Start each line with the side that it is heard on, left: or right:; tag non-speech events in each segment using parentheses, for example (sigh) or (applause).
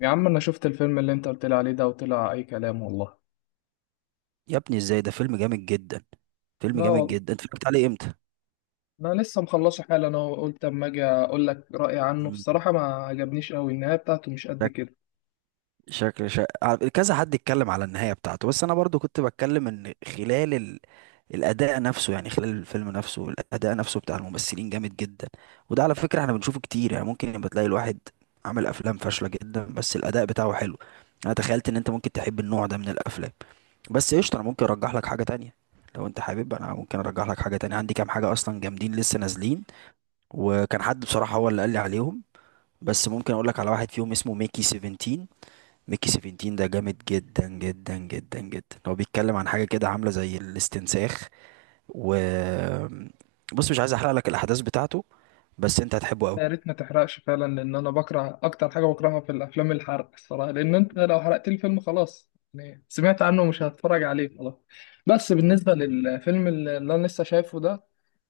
left: يا عم انا شفت الفيلم اللي انت قلت لي عليه ده وطلع اي كلام والله.
right: يا ابني ازاي؟ ده فيلم جامد جدا. فيلم
left: لا
right: جامد
left: والله،
right: جدا. (laughs) انت اتفرجت عليه امتى؟
left: انا لسه مخلصه حالا. انا قلت اما اجي اقول لك رايي عنه
right: مم.
left: بصراحه، ما عجبنيش قوي، النهايه بتاعته مش قد
right: شكل
left: كده.
right: شكل كذا حد اتكلم على النهاية بتاعته، بس انا برضو كنت بتكلم ان خلال ال... الاداء نفسه، يعني خلال الفيلم نفسه الاداء نفسه بتاع الممثلين جامد جدا. وده على فكرة احنا بنشوفه كتير، يعني ممكن يبقى تلاقي الواحد عامل افلام فاشلة جدا بس الاداء بتاعه حلو. انا تخيلت ان انت ممكن تحب النوع ده من الافلام. بس قشطة، انا ممكن ارجح لك حاجة تانية. لو انت حابب انا ممكن ارجح لك حاجة تانية، عندي كام حاجة اصلا جامدين لسه نازلين، وكان حد بصراحة هو اللي قال لي عليهم. بس ممكن اقول لك على واحد فيهم اسمه ميكي 17. ميكي 17 ده جامد جدا جدا جدا جدا. هو بيتكلم عن حاجة كده عاملة زي الاستنساخ. و... بص مش عايز احرق لك الاحداث بتاعته، بس انت هتحبه قوي.
left: يا ريت ما تحرقش فعلا، لان انا بكره اكتر حاجه بكرهها في الافلام الحرق الصراحه، لان انت لو حرقت لي الفيلم خلاص يعني سمعت عنه ومش هتفرج عليه خلاص. بس بالنسبه للفيلم اللي انا لسه شايفه ده،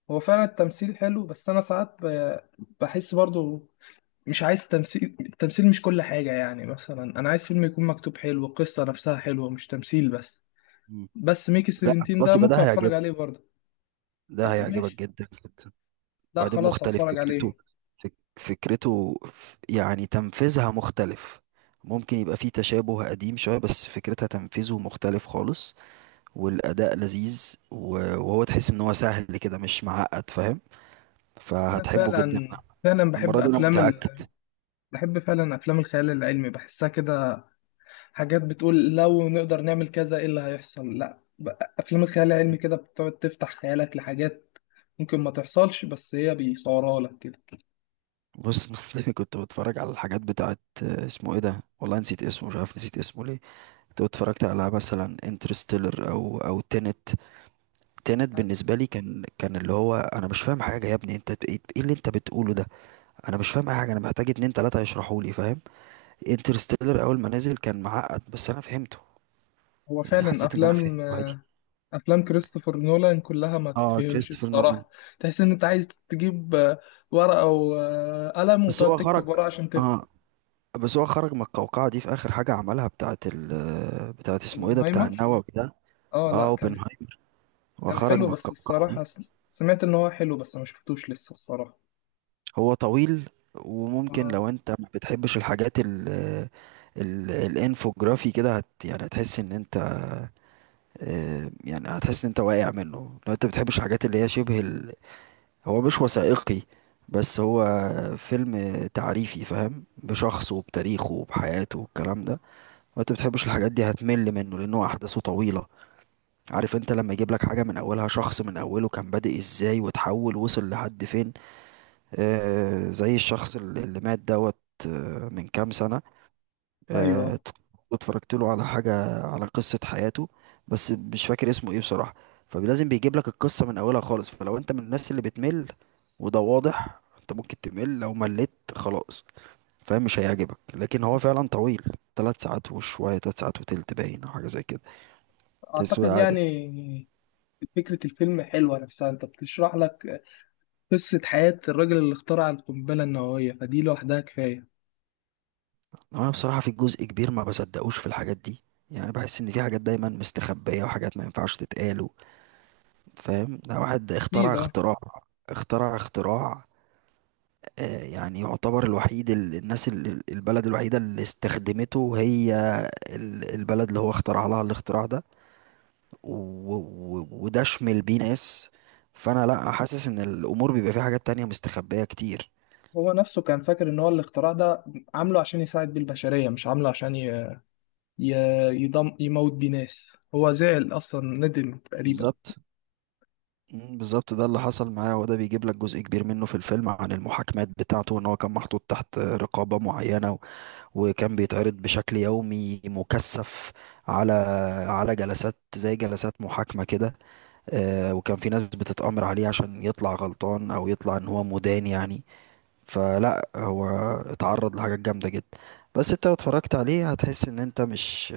left: هو فعلا التمثيل حلو، بس انا ساعات بحس برضو مش عايز تمثيل، التمثيل مش كل حاجة. يعني مثلا أنا عايز فيلم يكون مكتوب حلو، القصة نفسها حلوة، مش تمثيل بس.
right: مم.
left: بس ميكي
right: لا
left: 17
right: خلاص،
left: ده
right: يبقى ده
left: ممكن أتفرج
right: هيعجبك.
left: عليه برضه.
right: ده
left: لا
right: هيعجبك
left: ماشي،
right: جدا جدا.
left: لا
right: وبعدين
left: خلاص
right: مختلف
left: هتفرج
right: فكرته.
left: عليه.
right: يعني تنفيذها مختلف. ممكن يبقى فيه تشابه قديم شوية، بس فكرتها تنفيذه مختلف خالص. والاداء لذيذ وهو تحس ان هو سهل كده مش معقد، فاهم؟
left: أنا
right: فهتحبه جدا.
left: فعلا فعلا
right: المره
left: بحب
right: دي انا
left: أفلام
right: متاكد.
left: بحب فعلا أفلام الخيال العلمي، بحسها كده حاجات بتقول لو نقدر نعمل كذا إيه اللي هيحصل. لا ب- أفلام الخيال العلمي كده بتقعد تفتح خيالك لحاجات ممكن ما تحصلش، بس هي بيصورها لك كده.
right: بص (laughs) أنا كنت بتفرج على الحاجات بتاعت آه، اسمه ايه ده والله، نسيت اسمه، مش عارف نسيت اسمه ليه. كنت اتفرجت على مثلا انترستيلر او تينت. تينت بالنسبه لي كان اللي هو انا مش فاهم حاجه. يا ابني انت ب- ايه إيه اللي انت بتقوله ده؟ انا مش فاهم اي حاجه، انا محتاج اتنين تلاته يشرحوا لي، فاهم؟ انترستيلر اول ما نزل كان معقد بس انا فهمته،
left: هو
right: يعني
left: فعلا
right: حسيت ان انا فهمته
left: أفلام،
right: عادي.
left: افلام كريستوفر نولان كلها ما
right: اه،
left: تتفهمش
right: كريستوفر نولان.
left: الصراحه. تحس ان انت عايز تجيب ورقه وقلم
right: بس
left: وتقعد
right: هو خرج.
left: تكتب ورقه عشان تفهم.
right: اه، بس هو خرج من القوقعة دي في آخر حاجة عملها، بتاعة ال بتاعة اسمه ايه ده، بتاع
left: اوبنهايمر،
right: النووي ده.
left: اه.
right: اه،
left: لا، كان
right: اوبنهايمر. هو
left: كان
right: خرج
left: حلو،
right: من
left: بس
right: القوقعة
left: الصراحه
right: دي.
left: سمعت ان هو حلو بس ما شفتوش لسه الصراحه.
right: هو طويل، وممكن
left: اه.
right: لو انت ما بتحبش الحاجات ال ال الانفوجرافي كده هت يعني هتحس ان انت آه، يعني هتحس ان انت واقع منه لو انت بتحبش الحاجات اللي هي شبه ال... هو مش وثائقي، بس هو فيلم تعريفي، فاهم؟ بشخصه وبتاريخه وبحياته والكلام ده. وانت بتحبش الحاجات دي هتمل منه، لانه احداثه طويله. عارف انت لما يجيب لك حاجه من اولها، شخص من اوله كان بادئ ازاي وتحول وصل لحد فين. آه زي الشخص اللي مات دوت. آه، من كام سنه.
left: ايوه.
right: آه. اتفرجت له على حاجه على قصه حياته، بس مش فاكر اسمه ايه بصراحه. فلازم بيجيب لك القصه من اولها خالص، فلو انت من الناس اللي بتمل، وده واضح انت ممكن تمل، لو مليت خلاص فاهم مش هيعجبك. لكن هو فعلا طويل، ثلاث ساعات وشوية، ثلاث ساعات وتلت باين أو حاجة زي كده.
left: اعتقد
right: كسوة عادة.
left: يعني فكره الفيلم حلوه نفسها، انت بتشرح لك قصه حياه الراجل اللي اخترع القنبله النوويه، فدي لوحدها كفايه.
right: انا بصراحة في جزء كبير ما بصدقوش في الحاجات دي. يعني بحس ان في حاجات دايما مستخبية وحاجات ما ينفعش تتقال و... فاهم؟ ده واحد اخترع
left: اكيد اه.
right: اختراع. اخترع اختراع. آه يعني يعتبر الوحيد، البلد الوحيدة اللي استخدمته هي ال- البلد اللي هو اخترع لها الاختراع ده. وده شمل بيه ناس. فانا لا حاسس ان الامور بيبقى فيها حاجات تانية مستخبية كتير.
left: هو نفسه كان فاكر ان هو الاختراع ده عامله عشان يساعد بيه البشريه، مش عامله عشان يضم يموت بيه ناس. هو زعل أصلا، ندم تقريبا.
right: بالظبط. مم، بالظبط، ده اللي حصل معاه، وده بيجيب لك جزء كبير منه في الفيلم عن المحاكمات بتاعته، ان هو كان محطوط تحت رقابة معينة وكان بيتعرض بشكل يومي مكثف على على جلسات زي جلسات محاكمة كده. آه، وكان في ناس بتتأمر عليه عشان يطلع غلطان او يطلع ان هو مدان يعني. فلا هو اتعرض لحاجات جامدة جدا. بس انت لو اتفرجت عليه هتحس ان انت مش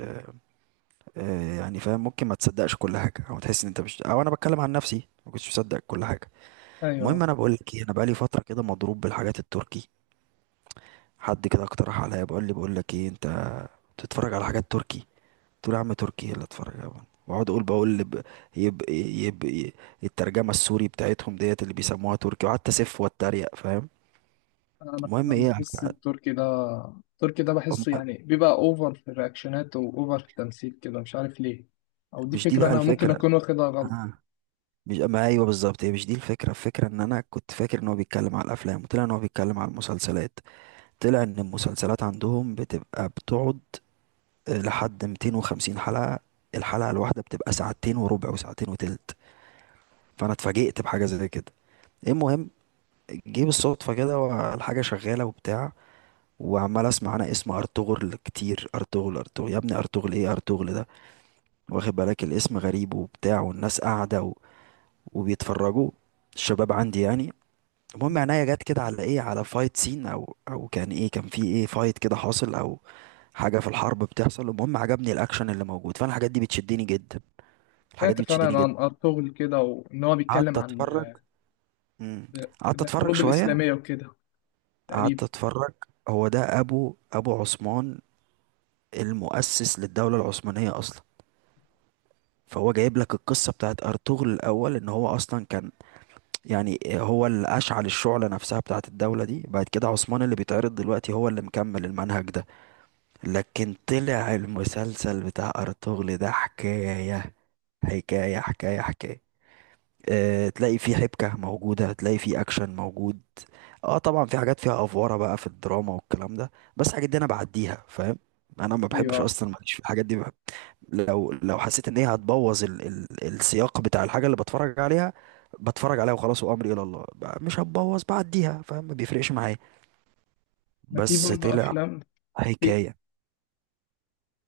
right: آه، يعني فاهم ممكن ما تصدقش كل حاجة، او تحس ان انت مش، او انا بتكلم عن نفسي ما كنتش مصدق كل حاجة. المهم
left: ايوه.
right: انا بقول لك ايه، انا بقالي فتره كده مضروب بالحاجات التركي. حد كده اقترح عليا بقول لي بقول لك ايه انت بتتفرج على حاجات تركي. قلت له يا عم تركي إيه اللي اتفرج عليها، واقعد اقول بقول يب... يب... يب... الترجمه السوري بتاعتهم ديت اللي بيسموها تركي، وقعدت اسف واتريق فاهم.
left: انا
right: المهم
left: فعلا
right: ايه؟
left: بحس التركي ده، التركي ده بحسه
right: أم-
left: يعني بيبقى اوفر في الرياكشنات واوفر في التمثيل كده، مش عارف ليه. او دي
right: مش دي
left: فكره
right: بقى
left: انا ممكن
right: الفكره.
left: اكون واخدها غلط.
right: آه. مش ما ايوه بالظبط، هي مش دي الفكره، الفكره ان انا كنت فاكر ان هو بيتكلم على الافلام، وطلع ان هو بيتكلم على المسلسلات. طلع ان المسلسلات عندهم بتبقى بتقعد لحد 250 حلقة. الحلقة الواحدة بتبقى ساعتين وربع وساعتين وتلت. فأنا اتفاجئت بحاجة زي كده. المهم جه بالصدفة كده والحاجة شغالة وبتاع، وعمال اسمع انا اسم ارطغرل كتير، ارطغرل ارطغرل يا ابني ارطغرل ايه ارطغرل ده، واخد بالك الاسم غريب وبتاع، والناس قاعدة و... وبيتفرجوا، الشباب عندي يعني. المهم عينيا جت كده على ايه، على فايت سين او كان ايه كان في ايه فايت كده حاصل او حاجة في الحرب بتحصل. المهم عجبني الاكشن اللي موجود، فانا الحاجات دي بتشدني جدا. الحاجات
left: سمعت
right: دي بتشدني
left: فعلا
right: جدا.
left: عن ارطغرل كده، وان هو بيتكلم
right: قعدت
left: عن
right: اتفرج. مم. قعدت اتفرج
left: الحروب
right: شويه.
left: الاسلاميه وكده
right: قعدت
left: تقريبا.
right: اتفرج، هو ده ابو عثمان المؤسس للدوله العثمانيه اصلا. فهو جايب لك القصه بتاعت ارطغرل الاول، ان هو اصلا كان، يعني هو اللي اشعل الشعله نفسها بتاعت الدوله دي. بعد كده عثمان اللي بيتعرض دلوقتي هو اللي مكمل المنهج ده. لكن طلع المسلسل بتاع ارطغرل ده حكايه حكايه حكايه حكايه. آه، تلاقي فيه حبكة موجودة، تلاقي فيه أكشن موجود. اه طبعا في حاجات فيها أفوارة بقى في الدراما والكلام ده، بس الحاجات دي أنا بعديها فاهم. أنا ما
left: ايوه.
right: بحبش أصلا، ماليش في الحاجات دي بحب. لو حسيت إن هي هتبوظ ال ال السياق بتاع الحاجة اللي بتفرج عليها، بتفرج عليها وخلاص وأمري إلى الله بقى، مش هتبوظ بعديها فاهم، ما بيفرقش معايا.
left: ما في
right: بس
left: برضه
right: طلع
left: افلام في.
right: حكاية.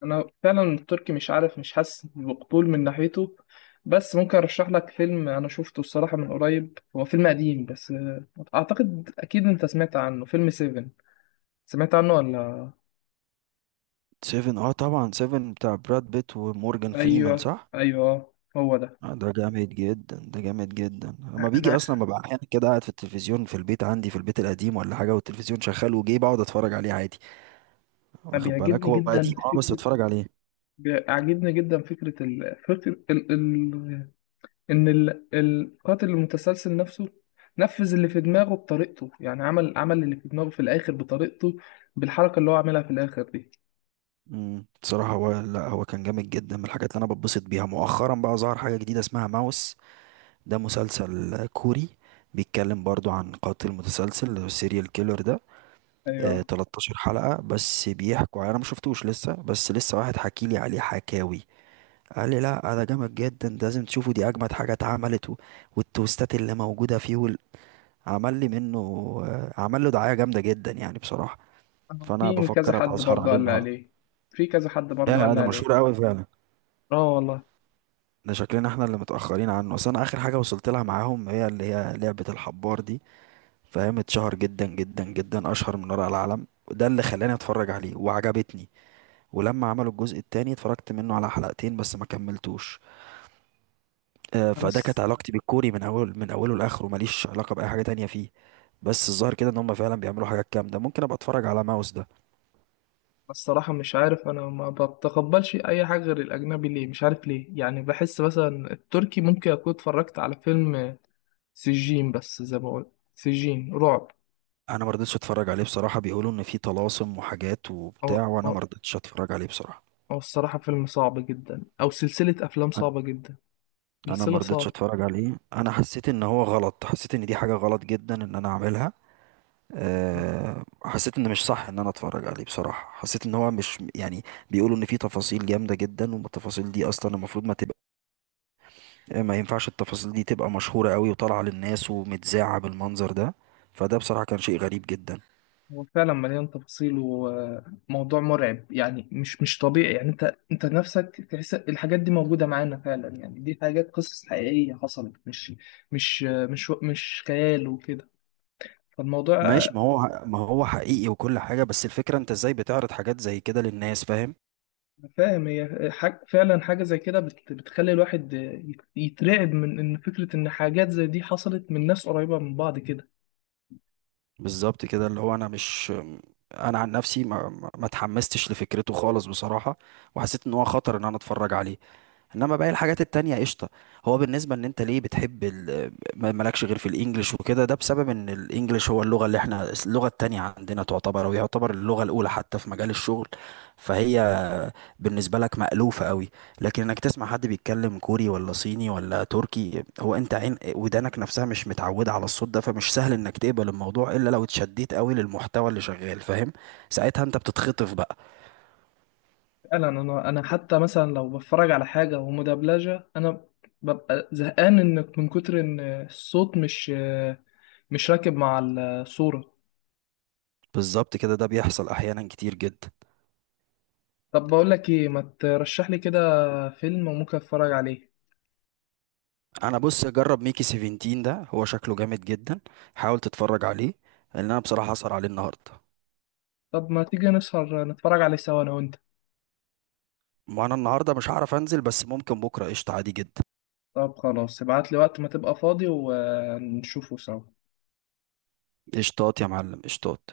left: انا فعلا التركي مش عارف، مش حاسس بقبول من ناحيته. بس ممكن ارشح لك فيلم انا شفته الصراحه من قريب، هو فيلم قديم بس اعتقد اكيد انت سمعت عنه، فيلم سيفن. سمعت عنه ولا؟
right: سيفن، اه طبعا، سيفن بتاع براد بيت ومورجان فريمان،
left: ايوه
right: صح؟
left: ايوه هو ده.
right: آه، ده جامد جدا. ده جامد جدا، لما بيجي
left: انا
right: اصلا ببقى احيانا كده قاعد في التلفزيون، في البيت عندي في البيت القديم ولا حاجه، والتلفزيون شغال وجاي بقعد اتفرج عليه عادي.
left: أنا
right: واخد بالك
left: بيعجبني
right: هو قديم
left: جدا
right: اه، بس
left: فكره،
right: بتفرج عليه.
left: بيعجبني جدا فكره ال... فكر ال... ال... ان القاتل المتسلسل نفسه نفذ اللي في دماغه بطريقته. يعني عمل، عمل اللي في دماغه في الاخر بطريقته، بالحركه اللي هو عملها في الاخر دي.
right: بصراحه، هو لا هو كان جامد جدا. من الحاجات اللي انا بتبسط بيها مؤخرا بقى ظهر حاجه جديده اسمها ماوس. ده مسلسل كوري. بيتكلم برضو عن قاتل متسلسل اللي هو السيريال كيلر ده. آه
left: ايوه.
right: 13 حلقه بس بيحكوا، انا ما شفتوش لسه، بس لسه واحد حكي لي عليه حكاوي. قال لي لا ده جامد جدا، ده لازم تشوفه، دي اجمد حاجه اتعملت و... والتوستات اللي موجوده فيه وال... عمل لي منه آه، عمل له دعايه جامده جدا يعني بصراحه. فانا
left: في كذا
right: بفكر
left: حد
right: ابقى اسهر
left: برضه
right: عليه
left: قال لي
right: النهارده.
left: عليه في كذا حد
right: يا
left: برضه قال
right: يا
left: لي
right: ده مشهور
left: عليه
right: قوي فعلا.
left: اه والله.
right: ده شكلنا احنا اللي متاخرين عنه. اصل انا اخر حاجه وصلت لها معاهم هي اللي هي لعبه الحبار دي، فاهم؟ اتشهر جدا جدا جدا، اشهر من ورق العالم، وده اللي خلاني اتفرج عليه وعجبتني. ولما عملوا الجزء التاني اتفرجت منه على حلقتين بس ما كملتوش. آه،
left: انا
right: فده كانت علاقتي بالكوري من اول من اوله لاخره، ماليش علاقه باي حاجه تانية فيه. بس الظاهر كده ان هم فعلا بيعملوا حاجات جامده، ممكن ابقى اتفرج على ماوس ده.
left: الصراحه مش عارف، انا ما بتقبلش اي حاجه غير الاجنبي، ليه مش عارف ليه. يعني بحس مثلا التركي، ممكن اكون اتفرجت على فيلم سجين، بس زي ما بقول سجين رعب.
right: انا ما رضيتش اتفرج عليه بصراحه، بيقولوا ان فيه طلاسم وحاجات
left: او
right: وبتاع،
left: او
right: وانا ما رضيتش اتفرج عليه بصراحه.
left: أو الصراحه فيلم صعب جدا، او سلسله افلام
right: انا.
left: صعبه جدا،
right: أنا ما
left: سلسله
right: رضيتش
left: صعبه.
right: اتفرج عليه، انا حسيت ان هو غلط، حسيت ان دي حاجه غلط جدا ان انا اعملها. أه حسيت ان مش صح ان انا اتفرج عليه بصراحه، حسيت ان هو مش يعني. بيقولوا ان فيه تفاصيل جامده جدا، والتفاصيل دي اصلا المفروض ما تبقى، ما ينفعش التفاصيل دي تبقى مشهورة قوي وطالعة للناس ومتذاعة بالمنظر ده. فده بصراحة كان شيء غريب جدا.
left: هو فعلا مليان تفاصيل وموضوع مرعب، يعني مش طبيعي. يعني انت انت نفسك تحس الحاجات دي موجودة معانا فعلا، يعني دي حاجات قصص حقيقية حصلت، مش خيال وكده، فالموضوع.
right: ماشي، ما هو ما هو حقيقي وكل حاجة، بس الفكرة انت ازاي بتعرض حاجات زي كده للناس، فاهم؟
left: أنا فاهم، هي حاج فعلا حاجة زي كده بتخلي الواحد يترعب من ان فكرة ان حاجات زي دي حصلت من ناس قريبة من بعض كده.
right: بالظبط كده، اللي هو انا مش، انا عن نفسي ما اتحمستش لفكرته خالص بصراحة. وحسيت ان هو خطر ان انا اتفرج عليه. انما باقي الحاجات التانية قشطة. هو بالنسبة ان انت ليه بتحب ال... مالكش غير في الانجليش وكده، ده بسبب ان الانجليش هو اللغة اللي احنا اللغة التانية عندنا تعتبر او يعتبر اللغة الاولى حتى في مجال الشغل. فهي بالنسبة لك مألوفة قوي. لكن انك تسمع حد بيتكلم كوري ولا صيني ولا تركي، هو انت عين ودانك نفسها مش متعودة على الصوت ده، فمش سهل انك تقبل الموضوع الا لو اتشديت قوي للمحتوى اللي شغال، فاهم؟ ساعتها انت بتتخطف بقى.
left: فعلا. انا حتى مثلا لو بتفرج على حاجه ومدبلجه، انا ببقى زهقان، ان من كتر ان الصوت مش راكب مع الصوره.
right: بالظبط كده، ده بيحصل احيانا كتير جدا.
left: طب بقول لك ايه، ما ترشح لي كده فيلم وممكن اتفرج عليه.
right: انا بص جرب ميكي 17 ده، هو شكله جامد جدا. حاول تتفرج عليه، لان انا بصراحه هسهر عليه النهارده.
left: طب ما تيجي نسهر نتفرج عليه سوا انا وانت.
right: ما انا النهارده مش هعرف انزل، بس ممكن بكره قشطه عادي جدا.
left: طب خلاص، ابعت لي وقت ما تبقى فاضي ونشوفه سوا.
right: قشطات يا معلم قشطات.